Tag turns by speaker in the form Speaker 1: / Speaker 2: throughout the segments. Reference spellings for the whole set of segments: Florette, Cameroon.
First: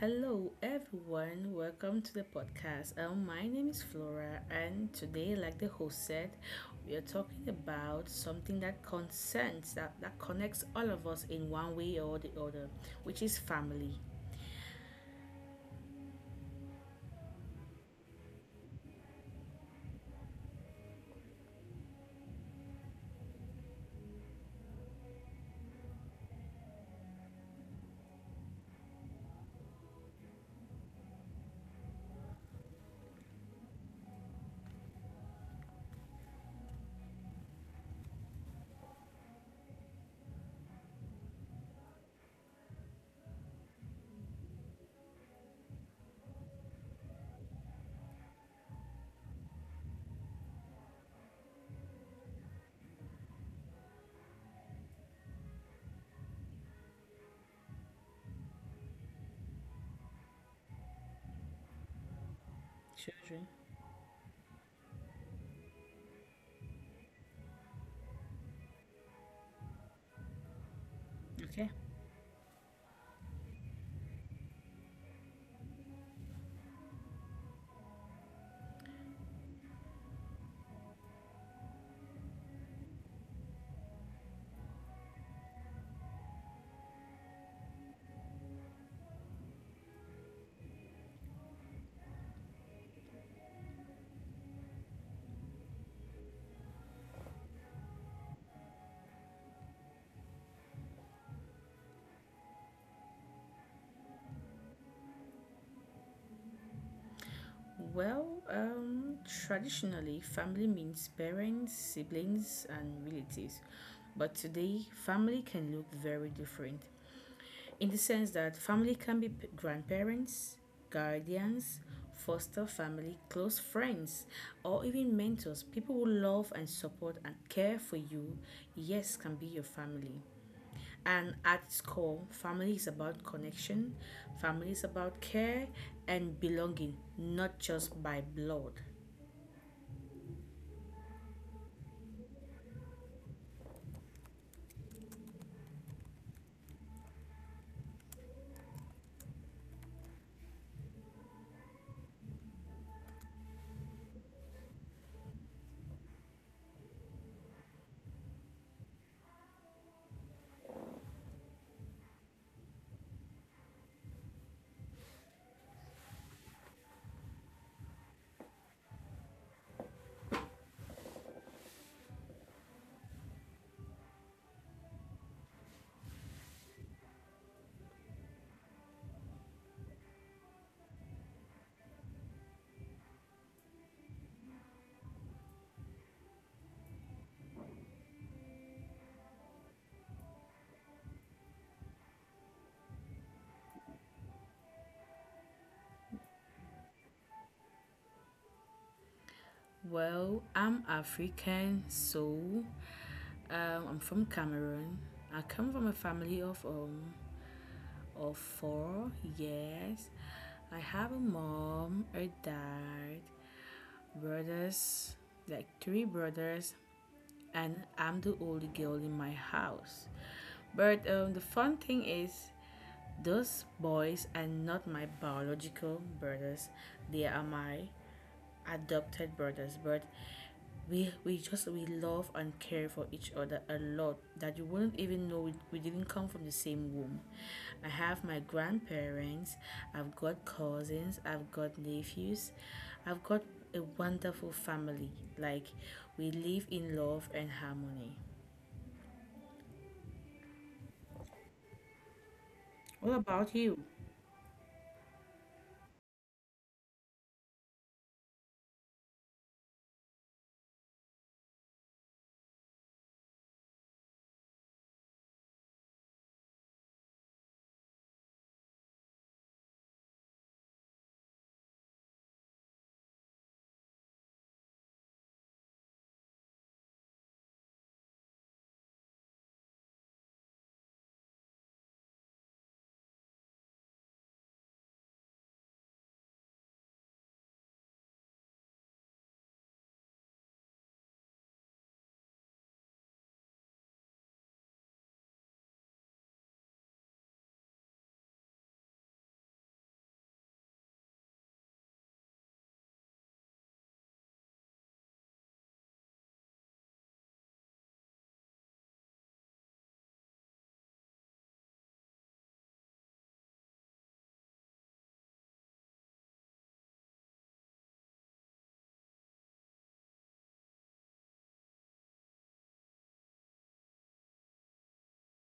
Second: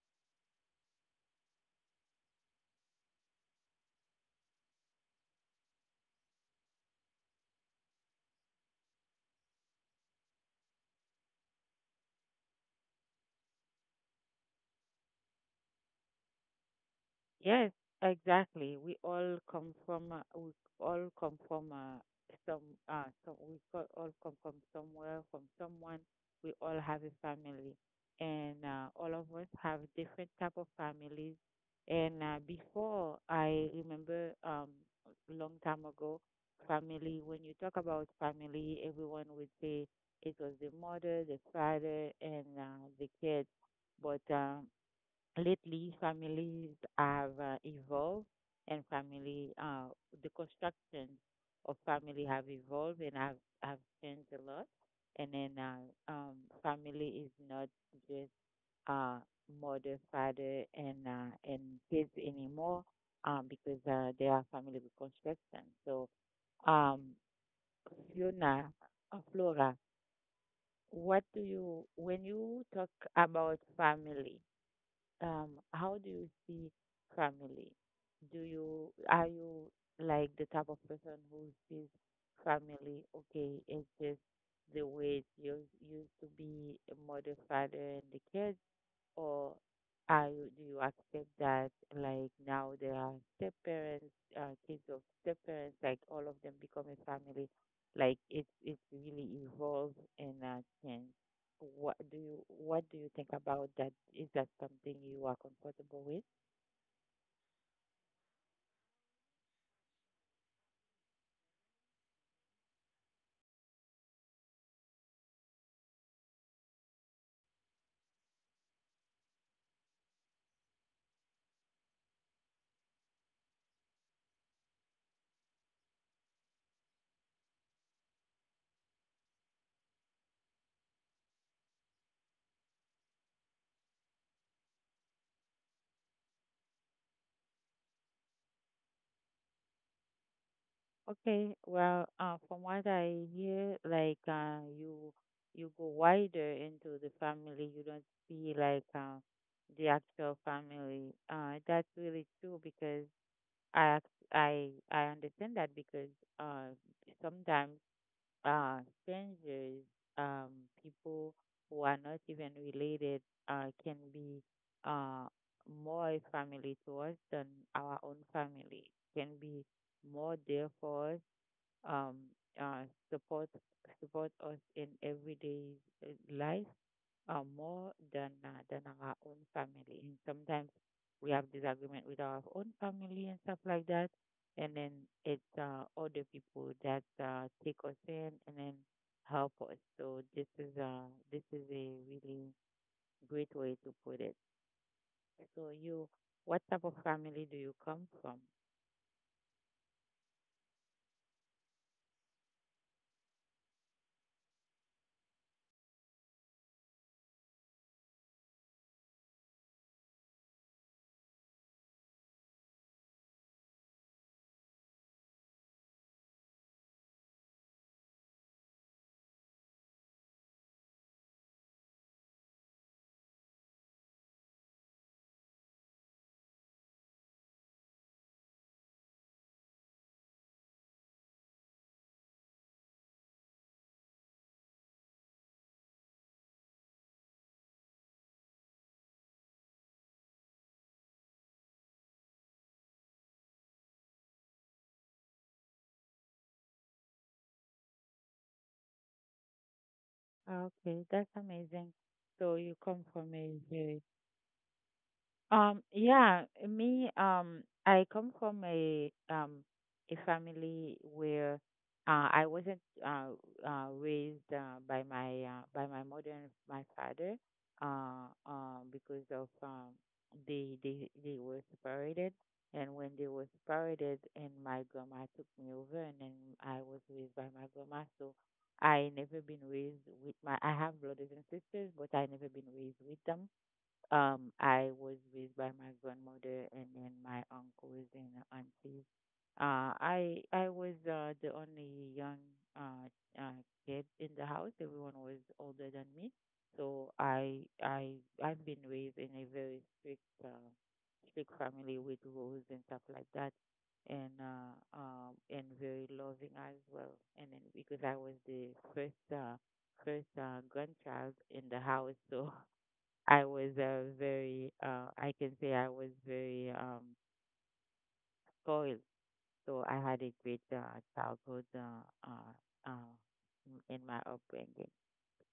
Speaker 1: Hello, everyone. Welcome to the podcast. My name is Flora, and today, like the host said, we are talking about something that concerns that connects all of us in one way or the other, which is family.
Speaker 2: Yes, exactly. We all come from we all come from some some we co- all come from somewhere, from someone. We all have a family, and all of us have different type of families. And before I remember a long time ago, family. When you talk about family, everyone would say it was the mother, the father, and the kids, but lately, families have evolved and the construction of family have evolved and have changed a lot. And then family is not just uh, mother, father, and kids anymore,
Speaker 1: Children.
Speaker 2: because there are family reconstruction. So, um, Fiona, Flora,
Speaker 1: Okay.
Speaker 2: when you talk about family, um, how do you see family? Do you are you like the type of person who sees family, okay, it's just the way it used to be, a mother, father, and the kids? Or are you, do you accept that like now there are step parents, kids of step parents, like all of them become a family, like it's really evolved and changed. What do you think about that? Is that something you are comfortable with?
Speaker 1: Well, traditionally, family means parents, siblings, and relatives. But today, family can look very different, in the sense that family can be grandparents, guardians, foster family, close friends, or even mentors. People who love and support and care for you, yes, can be your family. And at its core, family is about connection, family is about care and belonging, not just by blood.
Speaker 2: Okay, well, from what I hear, like you you go wider into the family. You don't see like the actual family. That's really true because I ac- I understand that because uh, sometimes strangers, people who are not even related, can be uh, more family to us than our own family. Can be more there for us. Um, uh, support support us in everyday uh, life more than our own family. And sometimes we have disagreement with our own family and stuff like that. And then it's other people that take us in and then help us. So this is a really great way to put it. So you, what type of family do you come from?
Speaker 1: Well, I'm African, so I'm from Cameroon. I come from a family of or four, yes. I have a mom, a dad, brothers, like three brothers, and I'm the only girl in my house. But the fun thing is, those boys are not my biological brothers, they are my adopted brothers, but we just we love and care for each other a lot that you wouldn't even know we didn't come from the same womb. I have my grandparents, I've got cousins, I've got nephews, I've got a wonderful family. Like, we live in love and harmony.
Speaker 2: Okay, that's amazing. So you come
Speaker 1: What
Speaker 2: from a
Speaker 1: about you?
Speaker 2: very— yeah, me, I come from a family where I wasn't raised by my mother and my father because of they were separated, and when they were separated, and my grandma took me over, and then I was raised by my grandma. So I never been raised with my— I have brothers and sisters, but I never been raised with them. I was raised by my grandmother and then my uncles and aunties. I was the only young uh, uh, kid in the house. Everyone was older than me, so I've been raised in a very strict strict family with rules and stuff like that, and very loving as well. And then because I was the first grandchild in the house, so I was I can say I was very spoiled. So I had a great childhood uh, uh, in my upbringing.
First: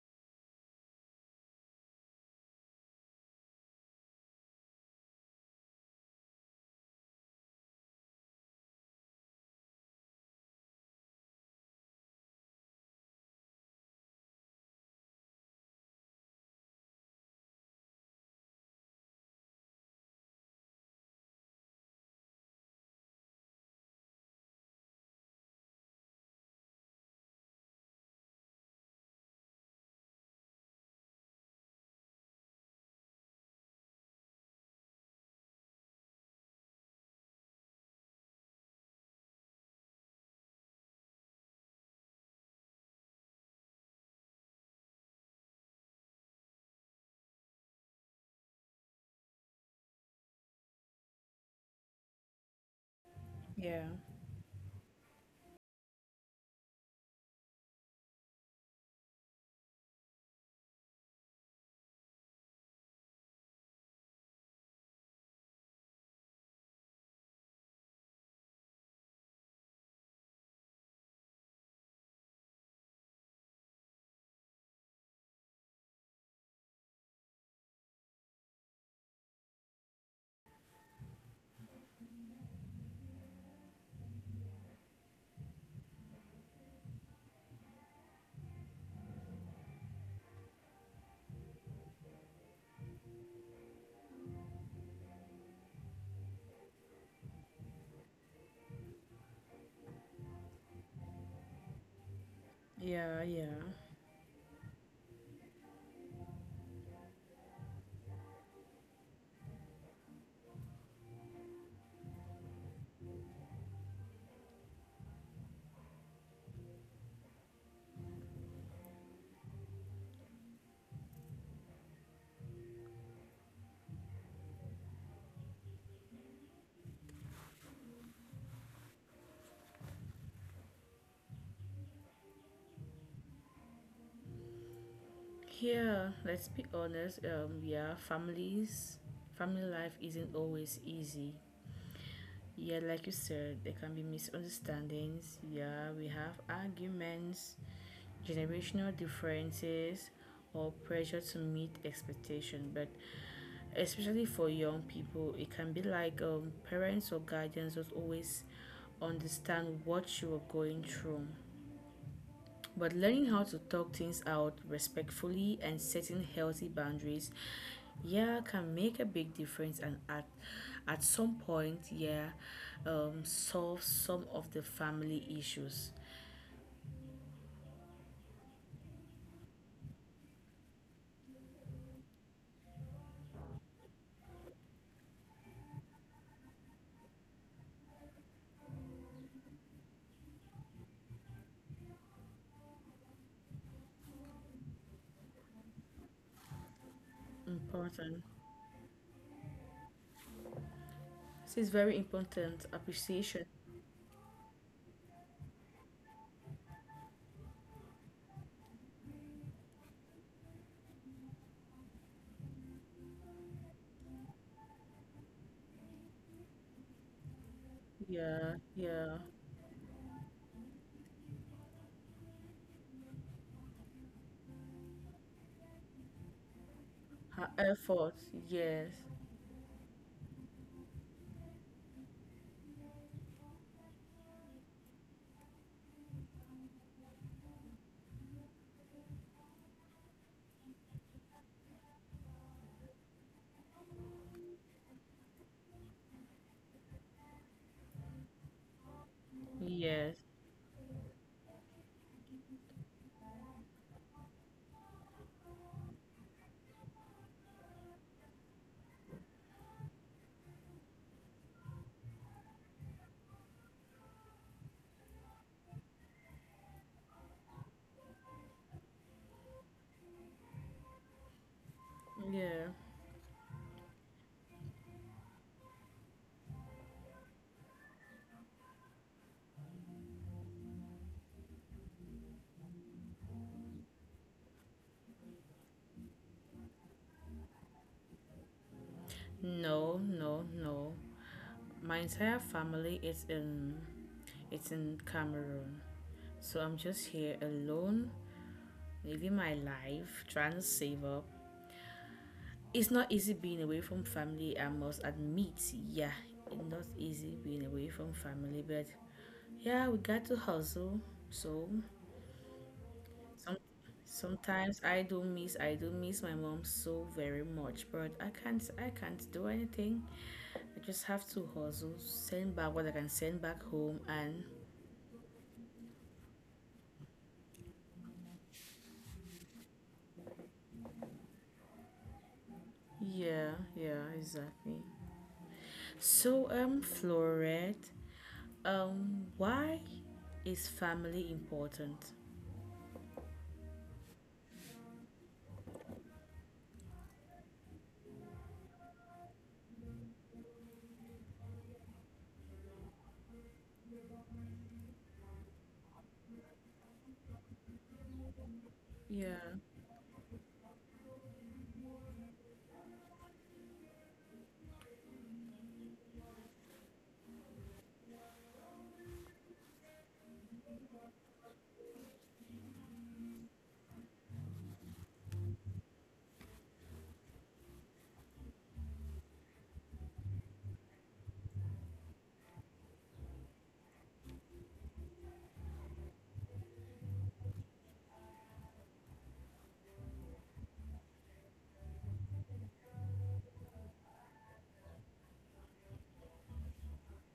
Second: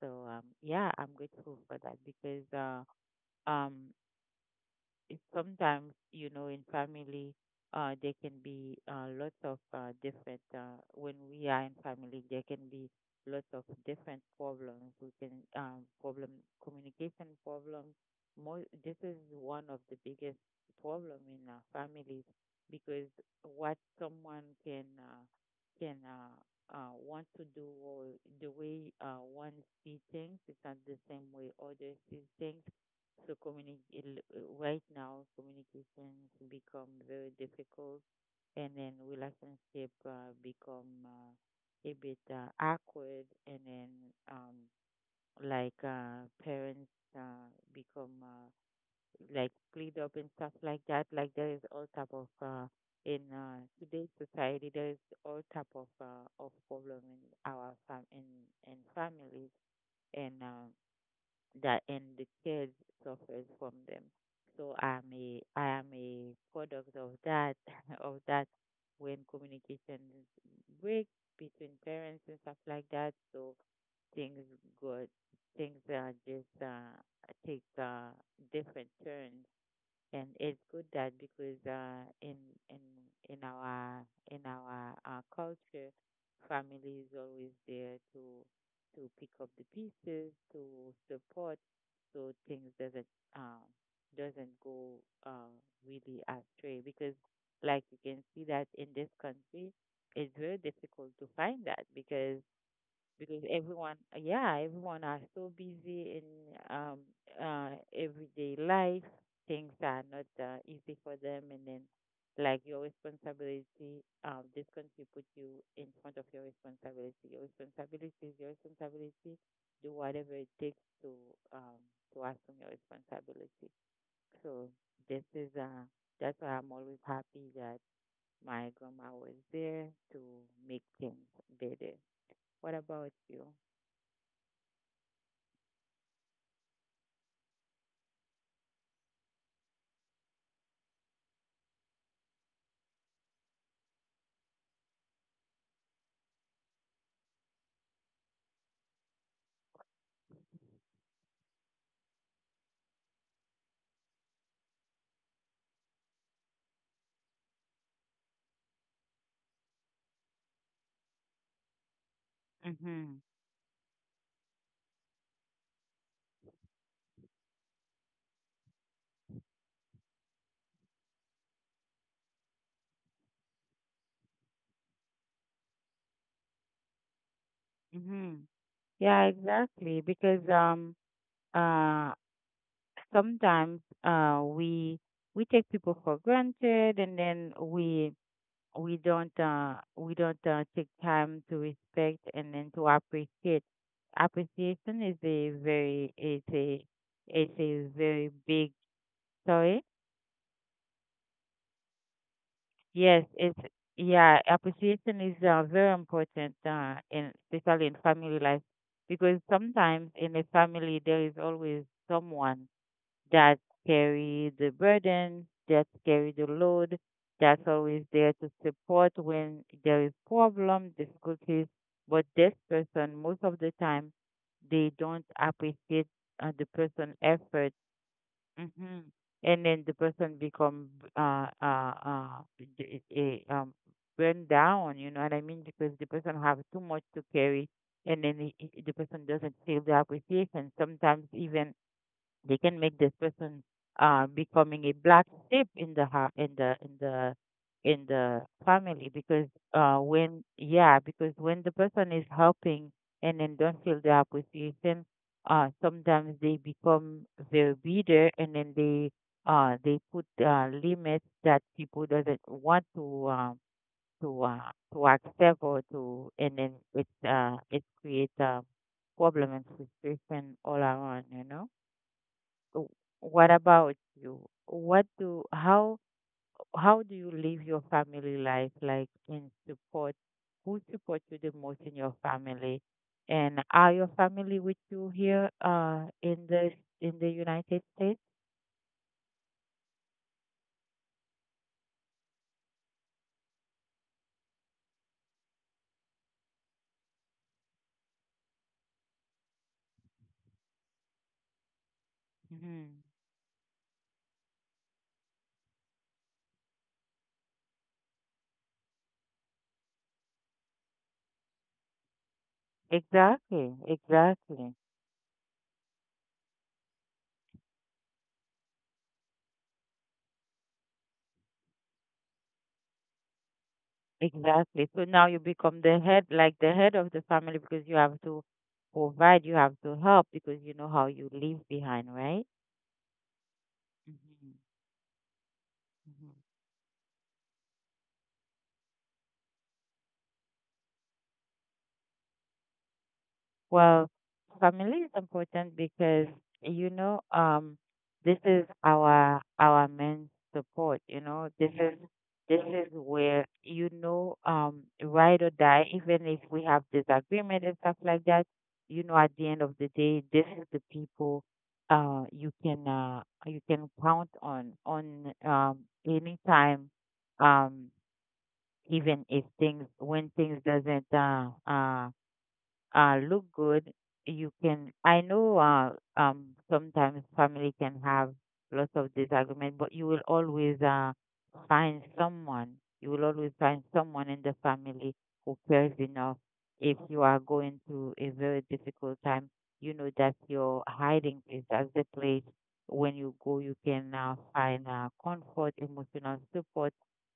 Speaker 2: So yeah, I'm grateful for that because um, it- sometimes you know in family there can be lots of different when we are in family there can be lots of different problems we can problem communication problems. More This is one of the biggest problem in our families because what someone can can uh, want to do, or the way one see things is not the same way others see things. So communicate right now, communications become very difficult, and then relationship become a bit awkward, and then um, like parents become like split up and stuff like that. Like there is all type of in
Speaker 1: yeah
Speaker 2: today's society, there is all type of problem in our fam in families, and that, and the kids suffers from them. So I am a product of that of that when communication break between parents and stuff like that. So things got things just take different turns. And it's good that because in in our in our culture, family is always there to pick up the pieces, to support, so things um doesn't go uh, really astray, because like you can see that in this country, it's very difficult to find that because—
Speaker 1: yeah
Speaker 2: because
Speaker 1: yeah
Speaker 2: everyone, yeah, everyone are so busy in um, everyday life. Things are not easy for them, and then like your responsibility, this country put you in front of your responsibility. Your responsibility is your responsibility. Do whatever it takes um, to assume your responsibility. So this is that's why I'm always happy that my grandma was there to make things better. What about you?
Speaker 1: yeah Let's be honest. Yeah, families family life isn't always easy. Yeah, like you said, there can be misunderstandings. Yeah, we have arguments, generational differences, or pressure to meet expectation. But especially for young people, it can be like parents or guardians that always understand what you are going through. But
Speaker 2: Mm-hmm.
Speaker 1: learning how to talk things out respectfully and setting healthy boundaries, yeah, can make a big difference and at some point, yeah, solve some of the family issues.
Speaker 2: Mm-hmm. Yeah, exactly. Because uh sometimes we take people for granted, and then we we don't take time to respect and then to appreciate. Appreciation is a very— it's a
Speaker 1: Important.
Speaker 2: very big— sorry.
Speaker 1: This is very important.
Speaker 2: Yes,
Speaker 1: Appreciation.
Speaker 2: it's— yeah, appreciation is very important in especially in family life, because sometimes in a family there is always someone that carry the burden, that carry the load, that's always there to
Speaker 1: Yeah,
Speaker 2: support
Speaker 1: yeah.
Speaker 2: when there is problem, difficulties. But this person, most of the time, they don't appreciate the person'
Speaker 1: Her
Speaker 2: effort.
Speaker 1: effort. Yes,
Speaker 2: Mm-hmm. And then the person become uh uh uh d- eh, um burned down, you know what I mean? Because the person have too much to carry, and then the person doesn't feel the appreciation. Sometimes even they can make this person becoming a black sheep in the in the family, because
Speaker 1: yes,
Speaker 2: when— yeah, because when the person is helping and then don't feel the appreciation, sometimes they become very bitter, and then they put limits that people doesn't want to to accept, or to— and then it it creates a problem and frustration all around,
Speaker 1: yeah.
Speaker 2: w- what about you? What do how do you live your family life, like in support? Who supports you the most in your family? And are your family with you here in the United States?
Speaker 1: No, no, no. My entire family is in, it's in Cameroon. So I'm just here alone living my life, trying to save up. It's
Speaker 2: Hmm.
Speaker 1: not easy being away from family, I must admit. Yeah, it's not easy being away from family, but yeah, we got to hustle. So some,
Speaker 2: Exactly, exactly,
Speaker 1: sometimes I do miss my mom so very much, but I can't do anything. I just have to hustle, send back what I can send back home. And
Speaker 2: exactly. So now you become the head, like the head of the family, because you have to provide, you have to help, because you know how you leave behind, right?
Speaker 1: yeah, yeah,
Speaker 2: Hmm.
Speaker 1: exactly.
Speaker 2: Hmm.
Speaker 1: So, Florette, why is family important?
Speaker 2: Well, family is important because, you know, this is our main support. You know, this is where, you know, ride or die. Even if we have disagreement and stuff like that, you know, at
Speaker 1: Yeah,
Speaker 2: the end of the day, this is the people you can count on anytime, um even if things— when things doesn't look good. You can— I know sometimes family can have lots of disagreement, but you will always find someone. You will always find someone in the family who cares enough. If you are going through a very difficult time, you know that your hiding place. That's the place when you go, you can find comfort, emotional support,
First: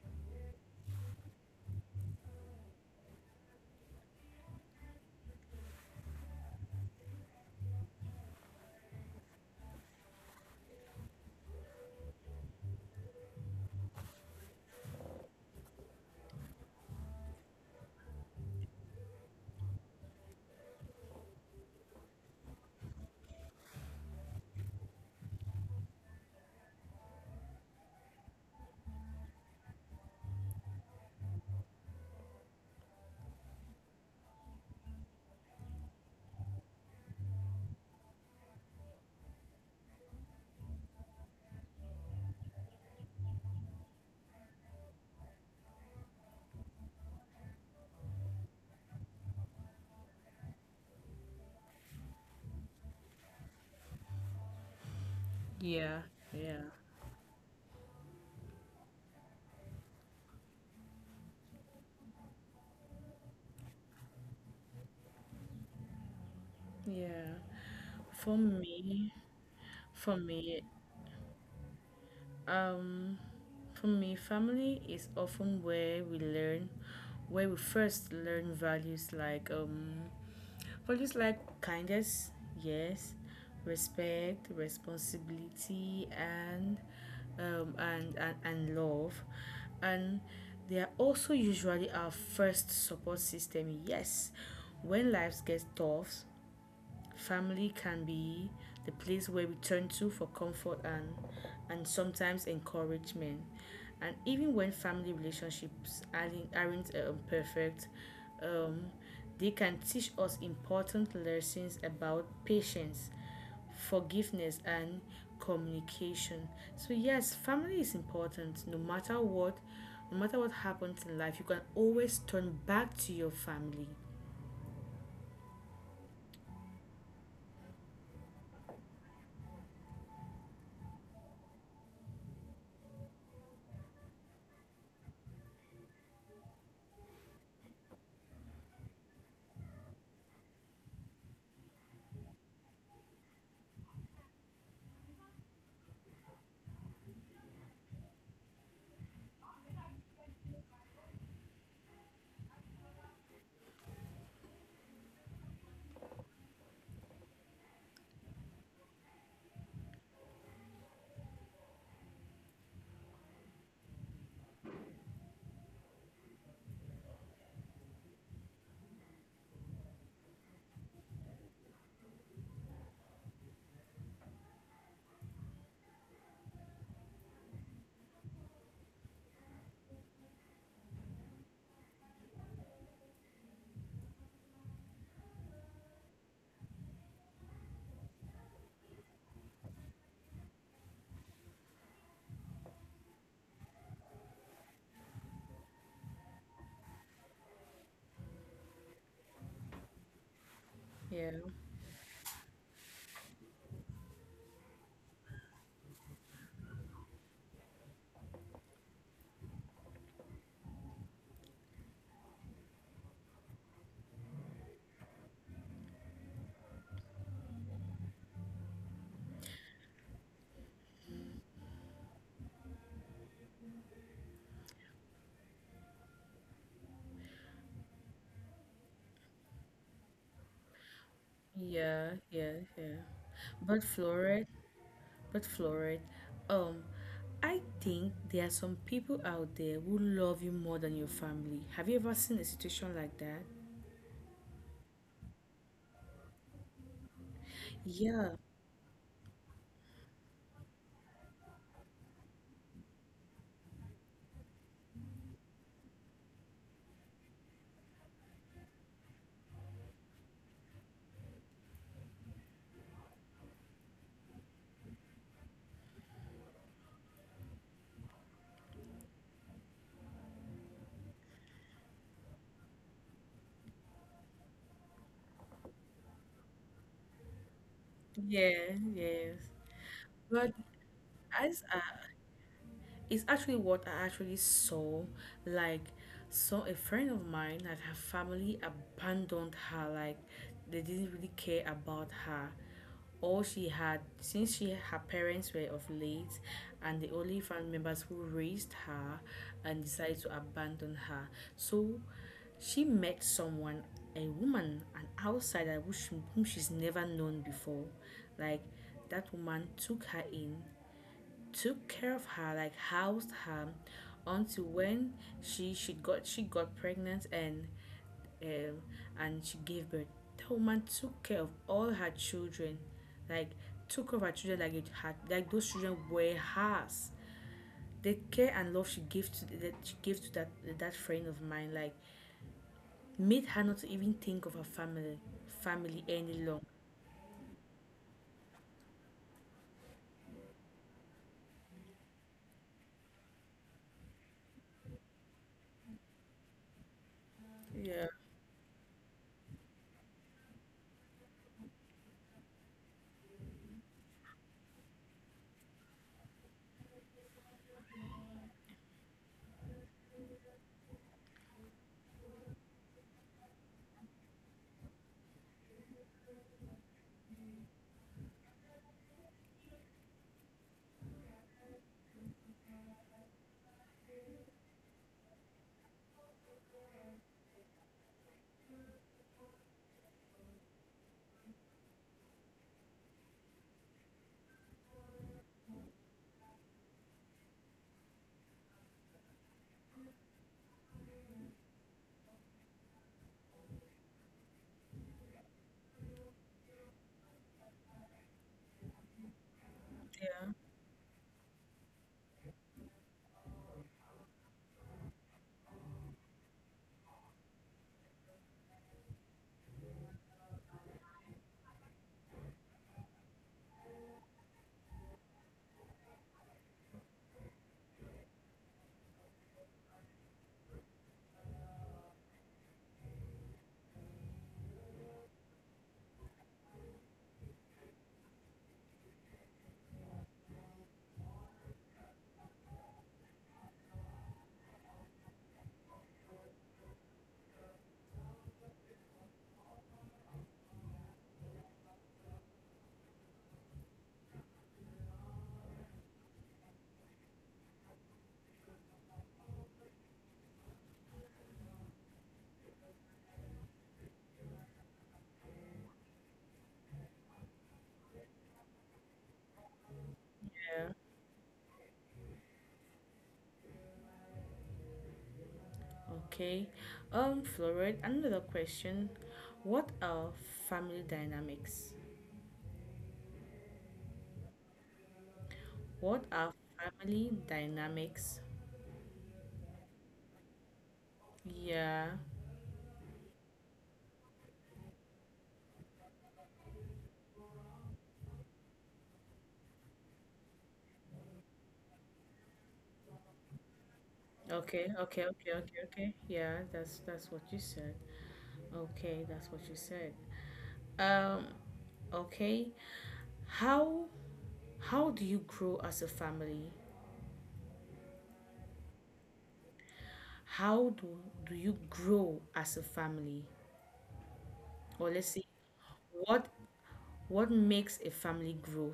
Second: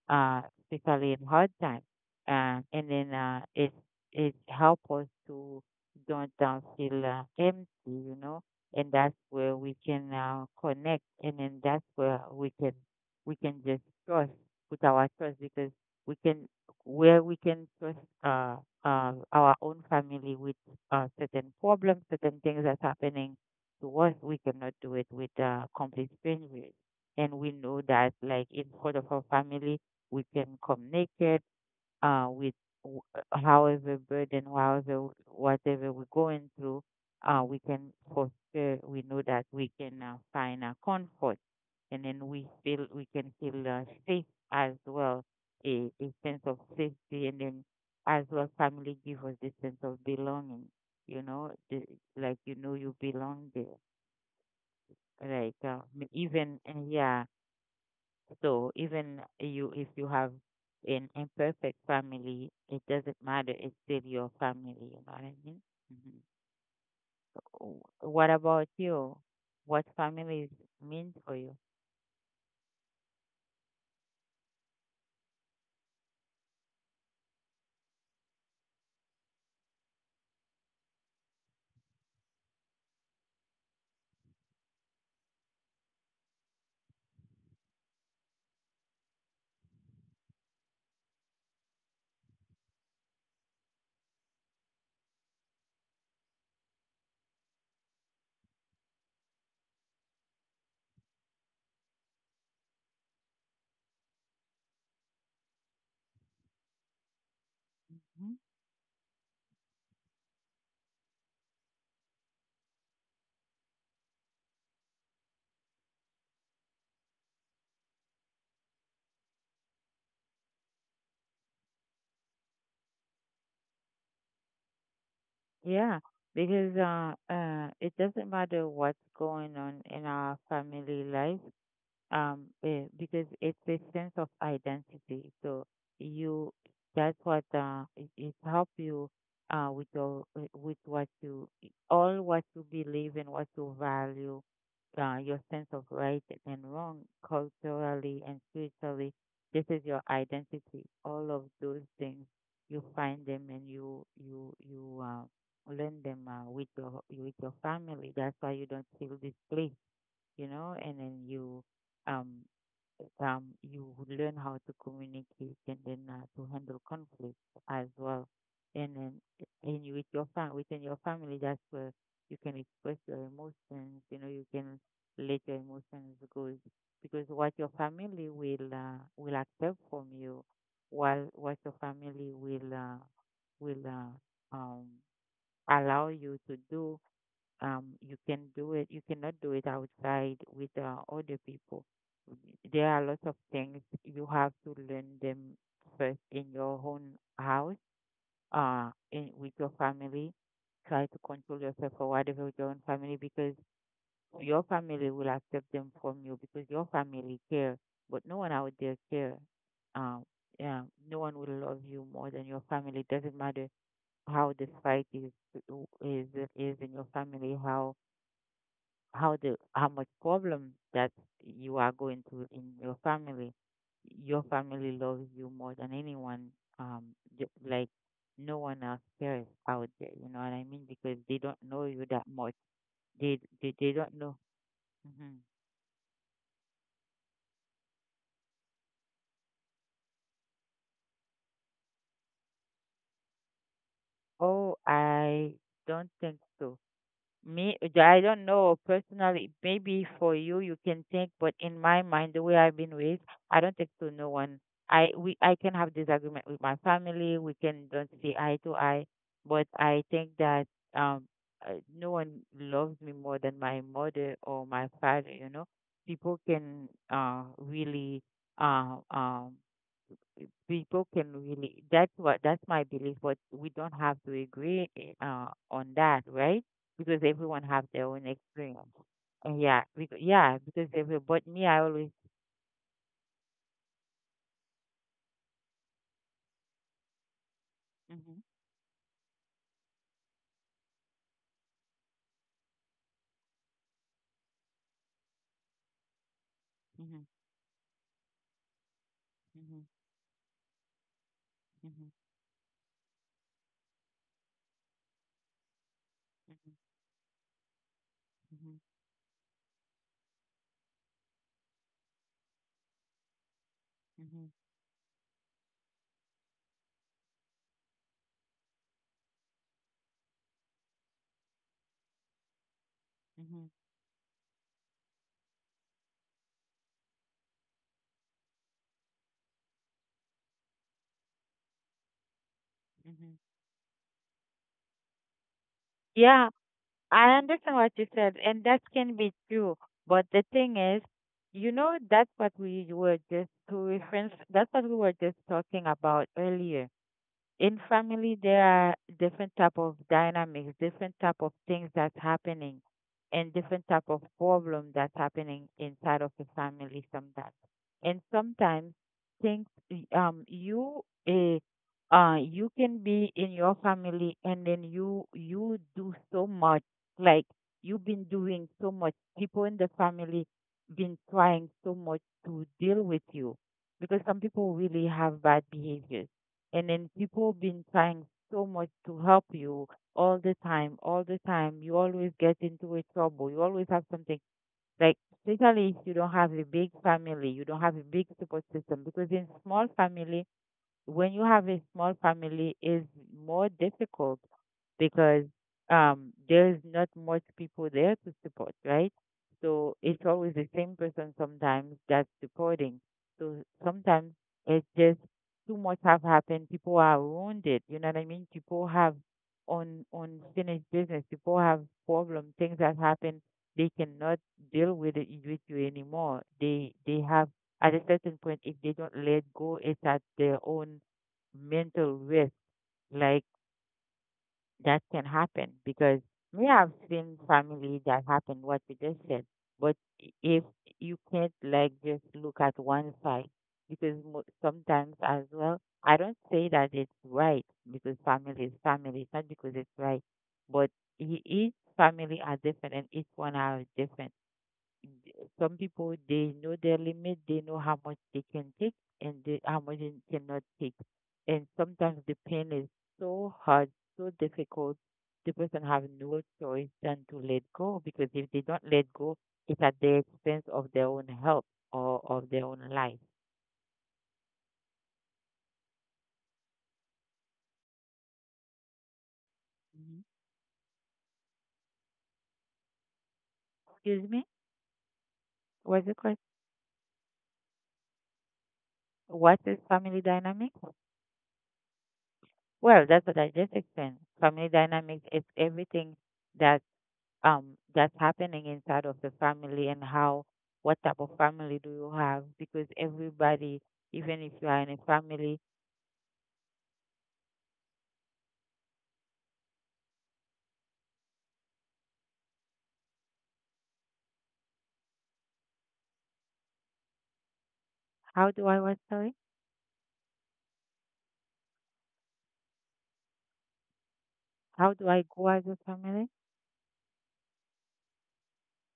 Speaker 2: uh, especially in hard times. And then it it help us to don't feel empty, you know, and that's where we can connect, and then that's where we can just trust, put our trust, because we can we can trust uh, our own family with certain problems, certain things that's happening to us, we cannot do it with complete strangers, and we know that like in front of our family we can come naked uh, with however burden, however whatever we're going through, we can for sure— we know that we can find a comfort, and then we can feel safe as well, a sense of safety, and then as well family give us this sense of belonging. You know, the— like, you know, you belong there. Like
Speaker 1: yeah, yeah,
Speaker 2: even yeah, so even you, if you have an imperfect family, it doesn't matter. It's still your family. You know what I mean? Hmm.
Speaker 1: yeah.
Speaker 2: What
Speaker 1: For
Speaker 2: about
Speaker 1: me,
Speaker 2: you? What
Speaker 1: for
Speaker 2: families
Speaker 1: me,
Speaker 2: mean for you?
Speaker 1: um, for me, family is often where we learn, where we first learn values like kindness, yes, respect, responsibility, and love. And they are also usually our first support system. Yes, when lives get tough, family can be the place where we turn to for comfort and sometimes encouragement. And even when family relationships aren't perfect,
Speaker 2: Mhm.
Speaker 1: um, they can teach us important lessons about patience, forgiveness and communication. So yes, family is important no matter what. No matter what happens in life, you can always turn back to your family.
Speaker 2: Yeah, because it doesn't matter what's going on in our family life. Because it's a sense of identity, so you that's what it help you with your with what you all what you believe and what you value, your sense of right and wrong, culturally and spiritually. This is your identity, all of those things. You find them, and you learn them with your family. That's why you don't feel displaced, and then you um you would learn how to communicate, and then to handle conflict as well. And then and with your fam within your family, that's where you can express your emotions. You know, you can let your emotions go, because what your family will accept from you, while what your family will will uh, um allow you to do, you can do it. You cannot do it outside with other people. There are lots of things you have to learn them first in your own house, in with your family. Try to
Speaker 1: Yeah,
Speaker 2: control yourself or whatever with your own family, because your family will accept them from you, because your family care, but no one out there care. Um, yeah, no one will love you more than your family. It doesn't matter how the fight is is in your family, how the how much problem that you are going through in your family. Your family loves you more than anyone. um, like, no one else cares out there. You know what I mean? Because they don't know you
Speaker 1: yeah,
Speaker 2: that
Speaker 1: yeah,
Speaker 2: much.
Speaker 1: yeah.
Speaker 2: They they,
Speaker 1: but
Speaker 2: they don't know.
Speaker 1: floret
Speaker 2: hmm
Speaker 1: but floret um I think there are some people out there who love you more than your family. Have you ever seen a situation like that?
Speaker 2: Oh, I don't think so. Me, I
Speaker 1: Yeah,
Speaker 2: don't know personally. Maybe for you, you can think, but in my mind, the way I've been raised, I don't think to no one. I can have disagreement with my family. We can don't see eye to eye, but I think that um no one loves me more than my mother or my father. You know, people can really uh um that's what, that's my belief, but we don't have to agree on that, right? Because everyone have their own
Speaker 1: yeah,
Speaker 2: experience.
Speaker 1: yes.
Speaker 2: And
Speaker 1: but
Speaker 2: yeah, because every but
Speaker 1: as
Speaker 2: me,
Speaker 1: I,
Speaker 2: I always
Speaker 1: it's actually what I actually saw. Like, saw a friend of mine, like her
Speaker 2: Mhm,
Speaker 1: family abandoned her. Like, they didn't really care about her. All she had, since she her parents were of late, and the
Speaker 2: mhm,
Speaker 1: only family members who raised her, and
Speaker 2: mhm,
Speaker 1: decided to abandon her. So
Speaker 2: mhm,
Speaker 1: she met someone, a woman, an outsider who whom she's never known before. Like,
Speaker 2: mhm,
Speaker 1: that woman took her in, took care of her, like housed her,
Speaker 2: mhm, mhm,
Speaker 1: until when she got pregnant um, and she gave birth. That woman took care of all her children, like
Speaker 2: mhm,
Speaker 1: took care of her children like it had like those children were hers. The care and love she gave to that that friend of mine like
Speaker 2: mhm.
Speaker 1: made her not to even think of her family any
Speaker 2: yeah,
Speaker 1: longer.
Speaker 2: I understand what you said, and that can be true, but the thing is, you know, that's what we were just to reference, that's what we were just talking about earlier. In
Speaker 1: Yeah.
Speaker 2: family, there are different type of dynamics, different type of things that's happening, and different type of problem that's happening inside of the family sometimes. And sometimes things, um you eh, you can be in your family, and then you do so much, like, you've been doing so much, people in the family been trying so much to deal with you, because some people really have bad behaviors, and then people been trying so much to help you all the time, all the time. You always get into a trouble. You always have something, like, especially if you don't have a big family, you don't have a big support system, because in small family, when you have a small family, is more difficult, because there's not much people there to support, right? So it's
Speaker 1: Yeah.
Speaker 2: always the same person sometimes that's supporting. So sometimes it's just too much have happened. People are wounded. You know what I mean? People have on unfinished business. People have problem. Things that happen, they cannot deal with it with you anymore. They have at a certain point if they don't let go, it's at their own mental risk. Like, that can happen, because we have seen family that happened what you just said. But if you can't like just look at one side, because sometimes as well, I don't say that it's right, because family is family. It's not because it's right, but each family are different and each one are different. Some people they know their limit, they know how much they can take, and how much they cannot take. And sometimes the pain is so hard, so difficult. The person have no choice than to let go, because if they don't let go, it's at the expense
Speaker 1: Yeah.
Speaker 2: of their own health or of their own life.
Speaker 1: Okay. Florid, another question. What
Speaker 2: hmm
Speaker 1: are family dynamics?
Speaker 2: Excuse me? What's the
Speaker 1: What
Speaker 2: question?
Speaker 1: are family dynamics?
Speaker 2: What is family dynamics?
Speaker 1: Yeah.
Speaker 2: Well, that's what I just explained. Family dynamics is everything that that's happening inside of the family, and how, what type of family do you have, because everybody, even if you are in
Speaker 1: Okay,
Speaker 2: a
Speaker 1: okay, okay,
Speaker 2: family,
Speaker 1: okay, okay. Yeah, that's what you said. Okay, that's what you said. Um, okay. How do you grow as a family?
Speaker 2: how do I what, sorry?
Speaker 1: How do you grow as a family?
Speaker 2: How do
Speaker 1: Or
Speaker 2: I
Speaker 1: let's
Speaker 2: grow
Speaker 1: see,
Speaker 2: as a family,
Speaker 1: what what makes a family grow?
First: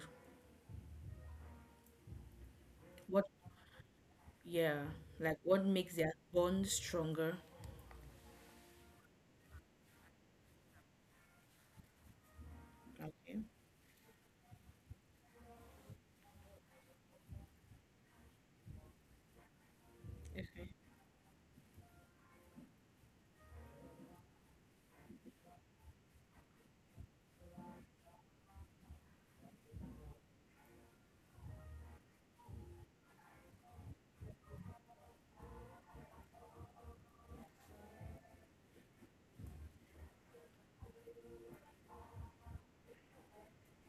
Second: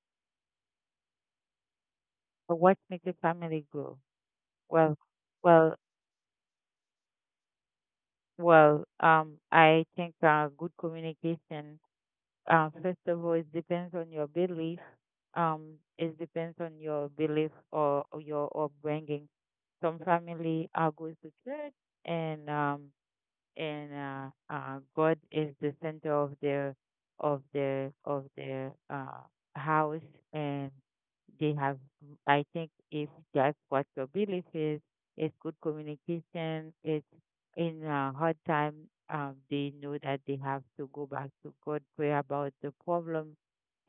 Speaker 2: or what makes a
Speaker 1: What
Speaker 2: family grow?
Speaker 1: Yeah,
Speaker 2: well
Speaker 1: like what
Speaker 2: well
Speaker 1: makes their bond stronger.
Speaker 2: well, I think, good communication. First of all,
Speaker 1: Okay,
Speaker 2: it depends on your belief. It depends on your belief, or your upbringing. Some
Speaker 1: okay,
Speaker 2: family, goes to church, and God is the center of the of the of the uh, house, and they have. I think if that's what your belief is, it's good communication. It's in a hard time. They know that they have to go back to God, pray about the problem,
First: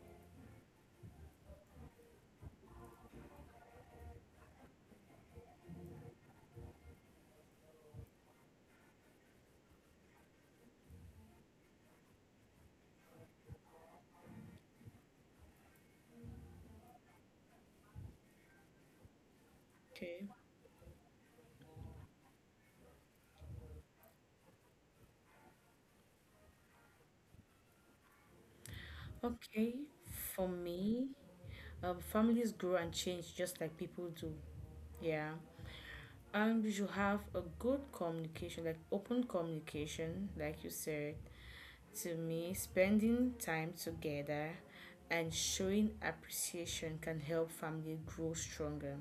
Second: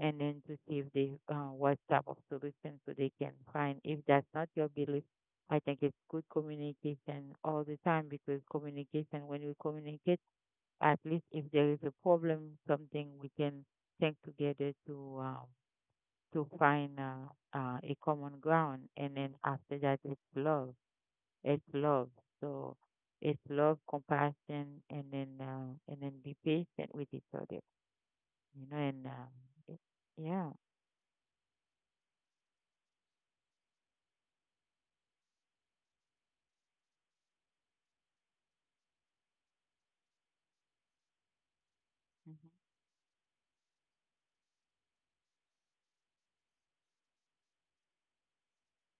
Speaker 2: and then to see if they what type of solution so they can find. If that's not your belief, I think it's good communication all the time, because communication, when we communicate, at least if there is a problem, something we can think together to find a common ground, and then after that, it's
Speaker 1: okay.
Speaker 2: love. It's love. So it's love, compassion, and then be patient with each other. You know,
Speaker 1: Okay,
Speaker 2: it-
Speaker 1: for
Speaker 2: yeah.
Speaker 1: me, families grow and change just like people do. Yeah. And we should have a good communication, like open communication, like you said. To
Speaker 2: hmm
Speaker 1: me, spending time together and showing appreciation can help family grow stronger.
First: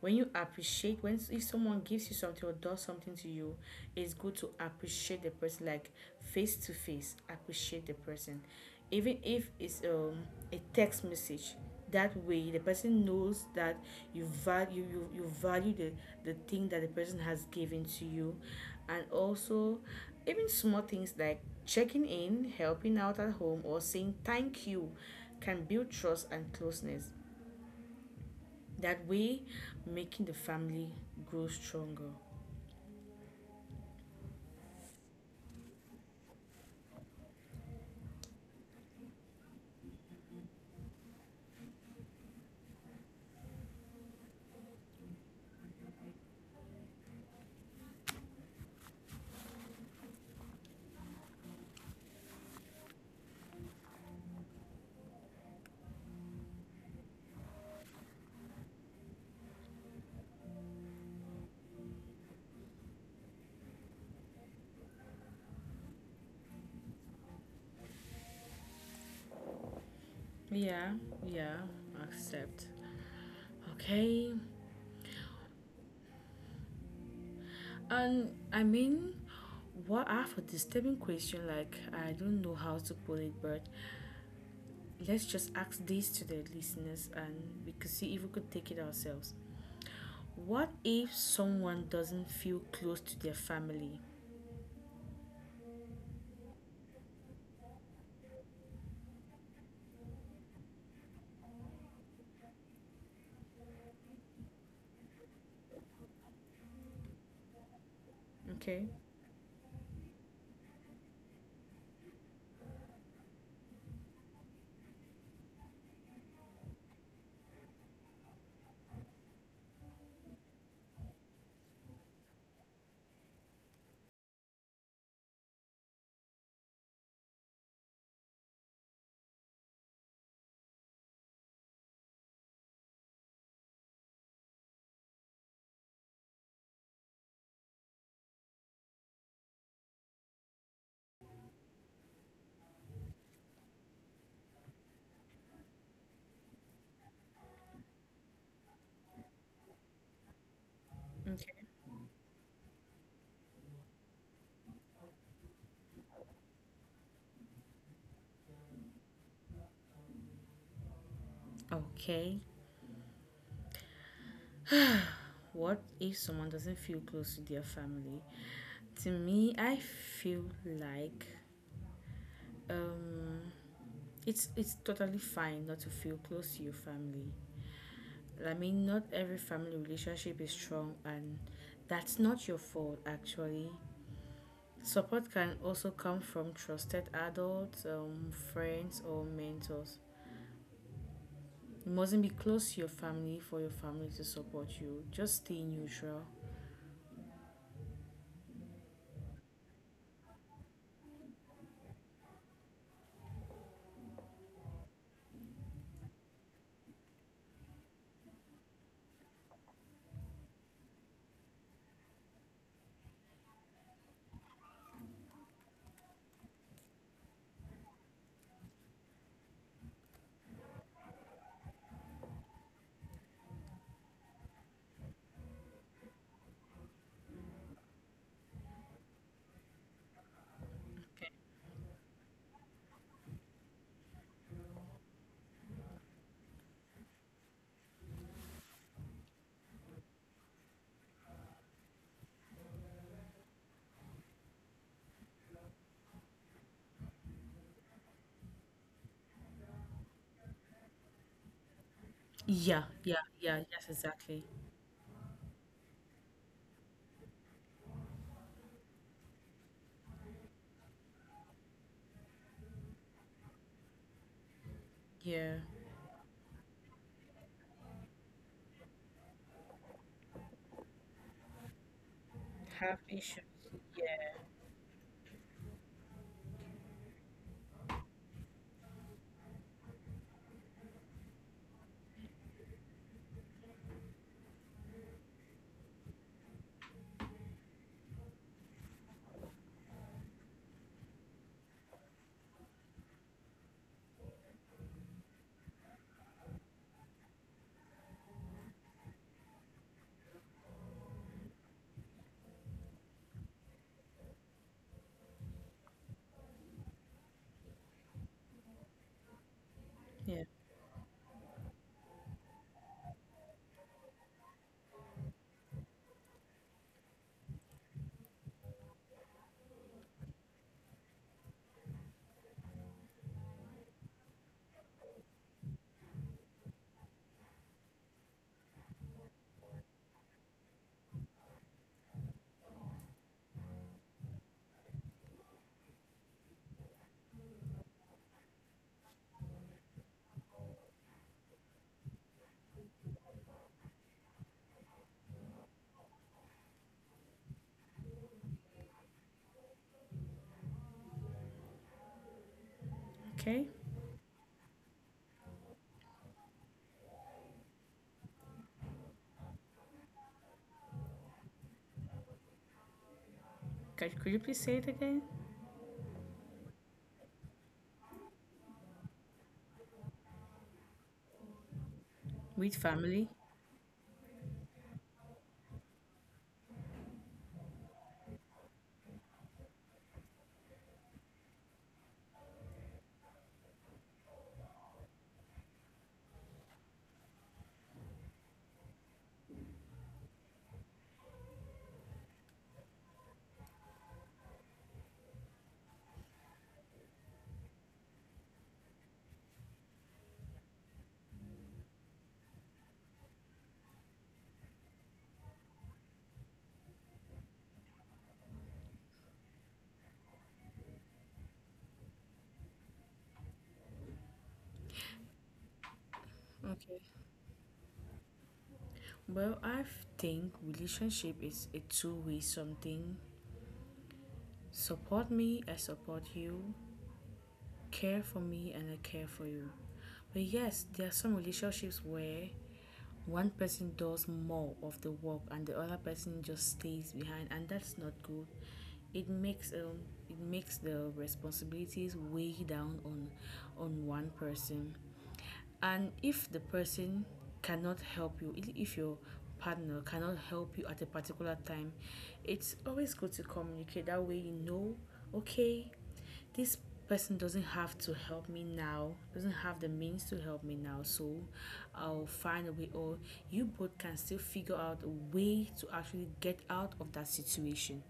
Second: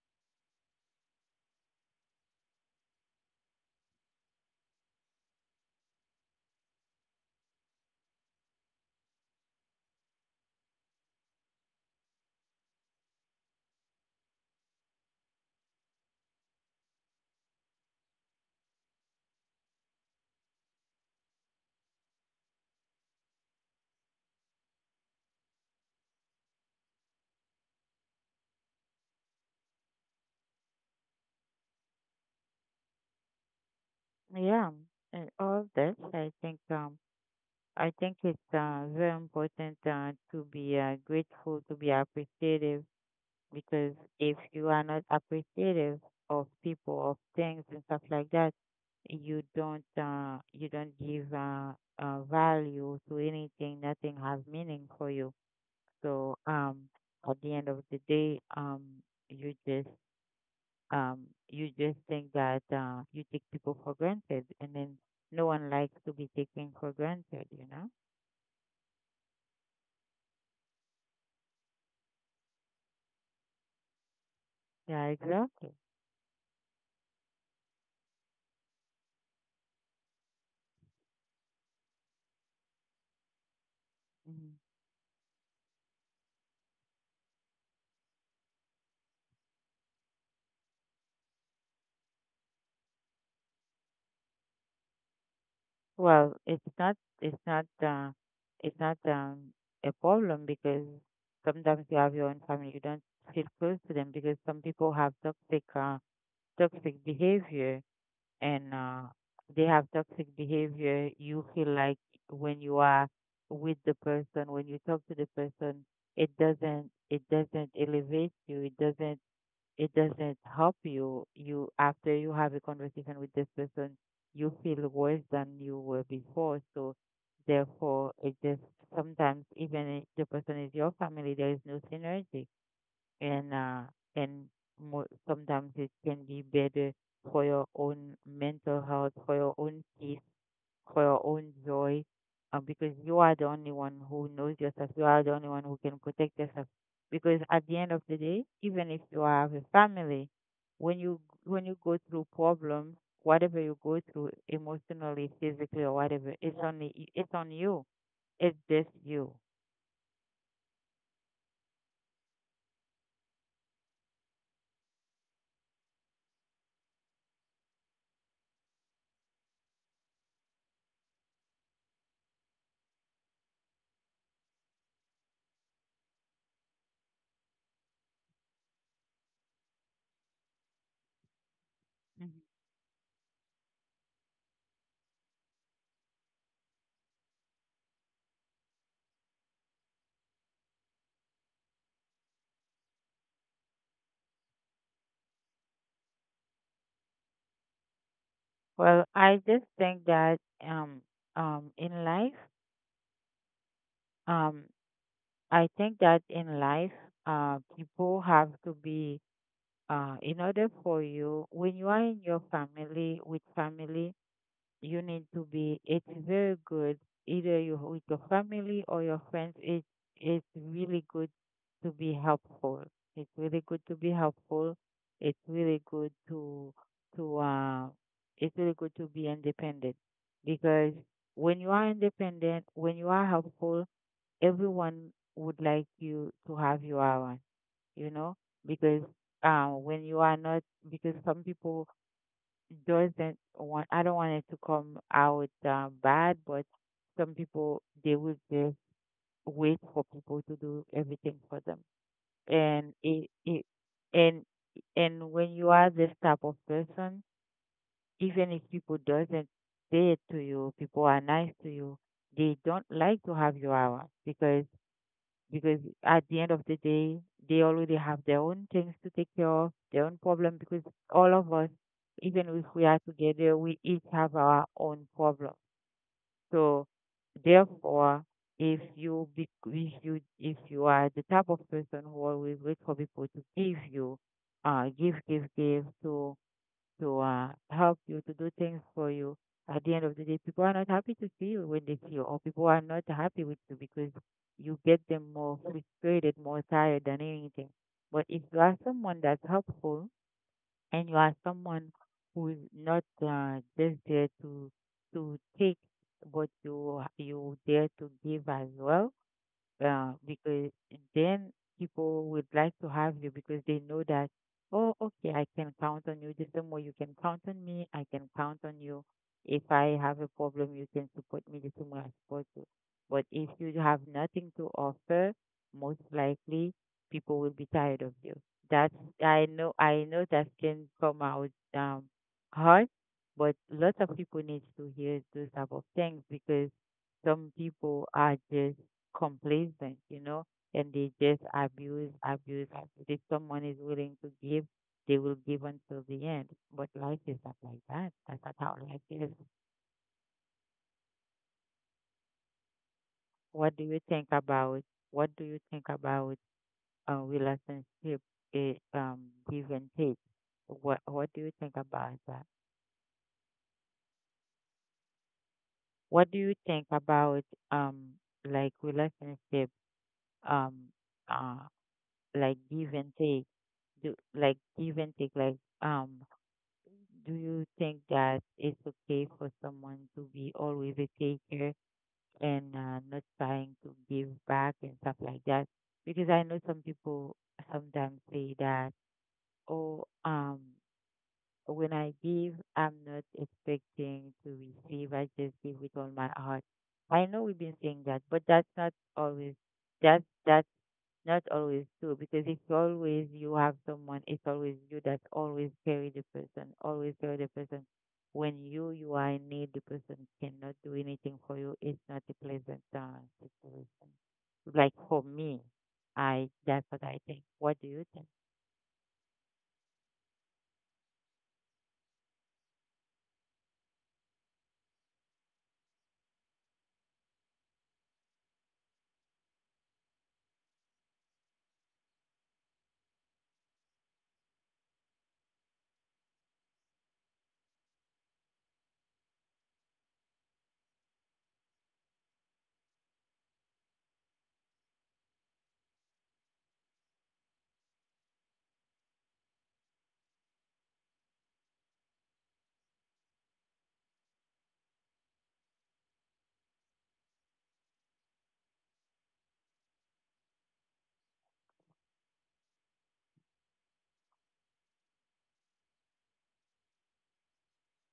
Speaker 1: When you appreciate, when if someone gives you something or does something to you, it's good to appreciate the person, like face to face appreciate the person, even if it's a text message. That way the person knows that you you value the thing that the person has given to you. And also, even small things like checking in, helping out at home or saying thank you can build trust and closeness, that way making the family grow stronger.
Speaker 2: yeah, and all of this, I think. I think it's very important to be grateful, to be appreciative, because if you are not appreciative of people, of things, and stuff like that, you don't give value to anything. Nothing has meaning for you. So at the end of the day, you just you just think that you take people for granted, and then no one likes to be taken for granted. You know?
Speaker 1: Yeah, yeah, accept. Okay,
Speaker 2: Yeah, exactly.
Speaker 1: and I mean, what are for disturbing question? Like, I don't know how to put it, but
Speaker 2: Mhm.
Speaker 1: let's just ask this to the listeners and we could see if we could take it ourselves. What if someone doesn't feel close to their family?
Speaker 2: Well, it's not, it's not uh it's not um a problem, because sometimes you have your own family, you don't feel close to them, because some people have toxic toxic behavior and
Speaker 1: Okay.
Speaker 2: they have toxic behavior. You feel like when you are with the person, when you talk to the person, it doesn't elevate you, it doesn't help you. You, after you have a conversation with this person, you feel worse than you were before. So therefore, it just, sometimes even if the person is your family, there is no synergy, and uh, and mo sometimes it can be better for your own mental health, for your own peace, for your own joy, because you are the only one who knows yourself. You are the only one who can protect yourself. Because at the end of the day, even if you have a family, when you when
Speaker 1: Okay.
Speaker 2: you go through problems, whatever you go through emotionally, physically, or whatever, it's on you. It's just you.
Speaker 1: Okay, what if someone doesn't feel close to their family? To me, I feel like um, it's totally fine not to feel close to your family. I mean, not every family relationship is strong, and that's
Speaker 2: Mhm.
Speaker 1: not your fault. Actually, support can also come from trusted adults, friends, or mentors. You mustn't be close to your family for your family to support you. Just stay neutral.
Speaker 2: Well, I just think that um in life, um I think that in life, people have to be, in order for you, when you are in your family, with family, you need to be, it's very good, either you with your family or your friends, it's really good to be helpful. It's really good to be helpful. It's really good to, uh, to be independent, because
Speaker 1: Okay.
Speaker 2: when you are independent, when you are helpful, everyone would like you to have you around, you know, because when you are not, because some people doesn't want, I don't want it to come out bad, but some people they will just wait for people to do everything for them,
Speaker 1: Yeah,
Speaker 2: and
Speaker 1: yeah,
Speaker 2: it
Speaker 1: yeah.
Speaker 2: it
Speaker 1: Yes,
Speaker 2: and
Speaker 1: exactly.
Speaker 2: and when you are this type of person, even if people doesn't say it to you, people are nice to you, they don't like to have you around, because
Speaker 1: Yeah.
Speaker 2: because at the end of the day, they already have their own things to take care of, their own problem, because all of us, even if we are
Speaker 1: Have issues.
Speaker 2: together, we each
Speaker 1: Yeah.
Speaker 2: have our own problem. So therefore, if you be, if you are the type of person who always wait for people to give you, to help you, to do things for you. At the end of the day, people are not happy to see you when they see you, or people are not happy with you, because you get them more frustrated, more tired than anything. But if you are someone that's helpful, and you are someone who is not just there to take, but you there to give as well,
Speaker 1: Yeah.
Speaker 2: because then people would like to have you, because they know that, oh, okay, I can count on you. The same way you can count on me, I can count on you. If I have a problem, you can support me the same way I support you. But if you have nothing to offer, most likely people will be tired of you. That's, I know that can come out hard, but lots of people need to hear those type of things, because some people are just complacent, you know, and they just abuse, abuse, abuse. If someone is willing to give, they will give until the end. But life is not like that. That's not how life is.
Speaker 1: Okay.
Speaker 2: What do you think about? What do you think about relationship? eh, um, Give and take. What do you think about that?
Speaker 1: Could you please say it again?
Speaker 2: What do you think about um, like, relationship? Um, uh, like,
Speaker 1: With
Speaker 2: give and
Speaker 1: family.
Speaker 2: take, do like give and take, like, um do you think that it's okay for someone to be always a taker, and not trying to give back and stuff like that? Because I know some people sometimes say that, oh, when I give, I'm not expecting to receive. I just give with all my heart. I know we've been saying that, but that's not always, that's that. Not always too, because if always you have someone, it's always you that always carry the person, always carry the person. When you are in need, the person cannot do anything for you. It's not a pleasant situation. Like, for me, I that's
Speaker 1: Okay.
Speaker 2: what I think. What do you think?
Speaker 1: Well, I think relationship is a two-way something. Support me, I support you. Care for me, and I care for you. But yes, there are some relationships where one person does more of the work and the other person just stays behind, and that's not good. It makes um it makes the responsibilities weigh down on one person. And if the person cannot help you, if your partner cannot help you at a particular time, it's always good to communicate. That way, you know, okay, this person doesn't have to help me now, doesn't have the means to help me now, so I'll find a way, or you both can still figure out a way to actually get out of that situation.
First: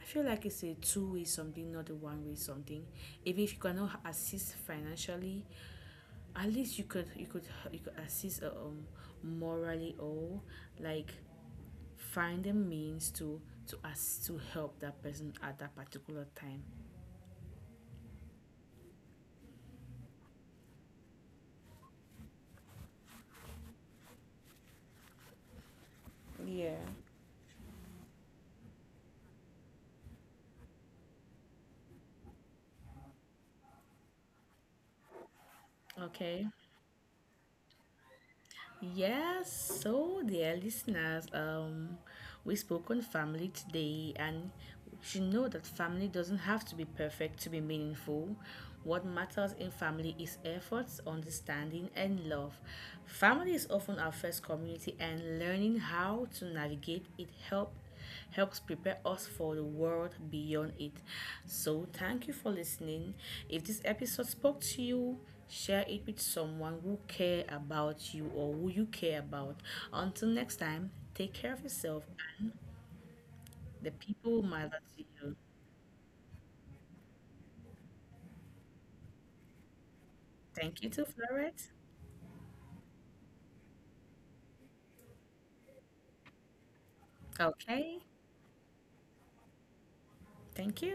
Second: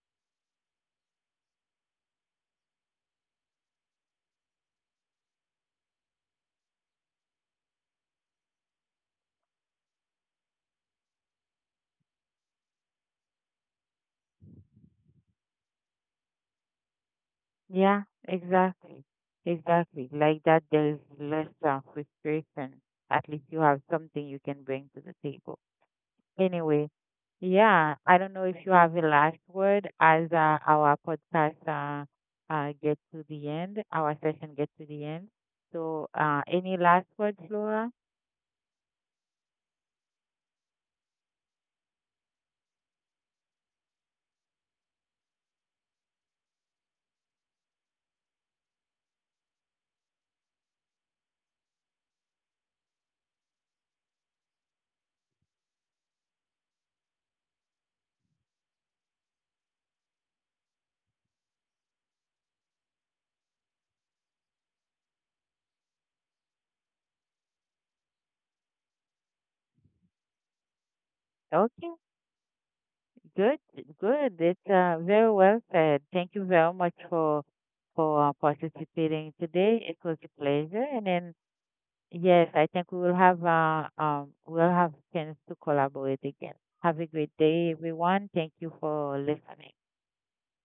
Speaker 1: I feel like it's a two-way something, not a one way something. Even if you cannot assist financially, at least you could assist morally or like find a means to ask to help that person at that particular time.
Speaker 2: Yeah, exactly, exactly. Like that, there is less frustration. At least you have something you can bring to the table.
Speaker 1: Yeah.
Speaker 2: Anyway, yeah, I don't know if you have a last word as our podcast gets to the end, our session gets to the end. So,
Speaker 1: Okay.
Speaker 2: any last words, Laura?
Speaker 1: Yes, so dear listeners, we spoke on family today, and you should know that family doesn't have to be perfect to be meaningful. What matters in family is efforts, understanding, and love. Family is often our first community, and learning how to navigate it helps prepare us for the world beyond it. So, thank you for listening. If this episode spoke to you, share it with someone who care about you or who you care about. Until next time, take care of
Speaker 2: Okay,
Speaker 1: yourself and
Speaker 2: good,
Speaker 1: the people who
Speaker 2: good. It's
Speaker 1: matter to you.
Speaker 2: very well said. Thank you very much for participating today. It was a
Speaker 1: Thank you
Speaker 2: pleasure,
Speaker 1: to
Speaker 2: and then
Speaker 1: Florette.
Speaker 2: yes, I think we will have we'll have chance to collaborate again. Have a great day,
Speaker 1: Okay,
Speaker 2: everyone. Thank you for listening.
Speaker 1: thank you.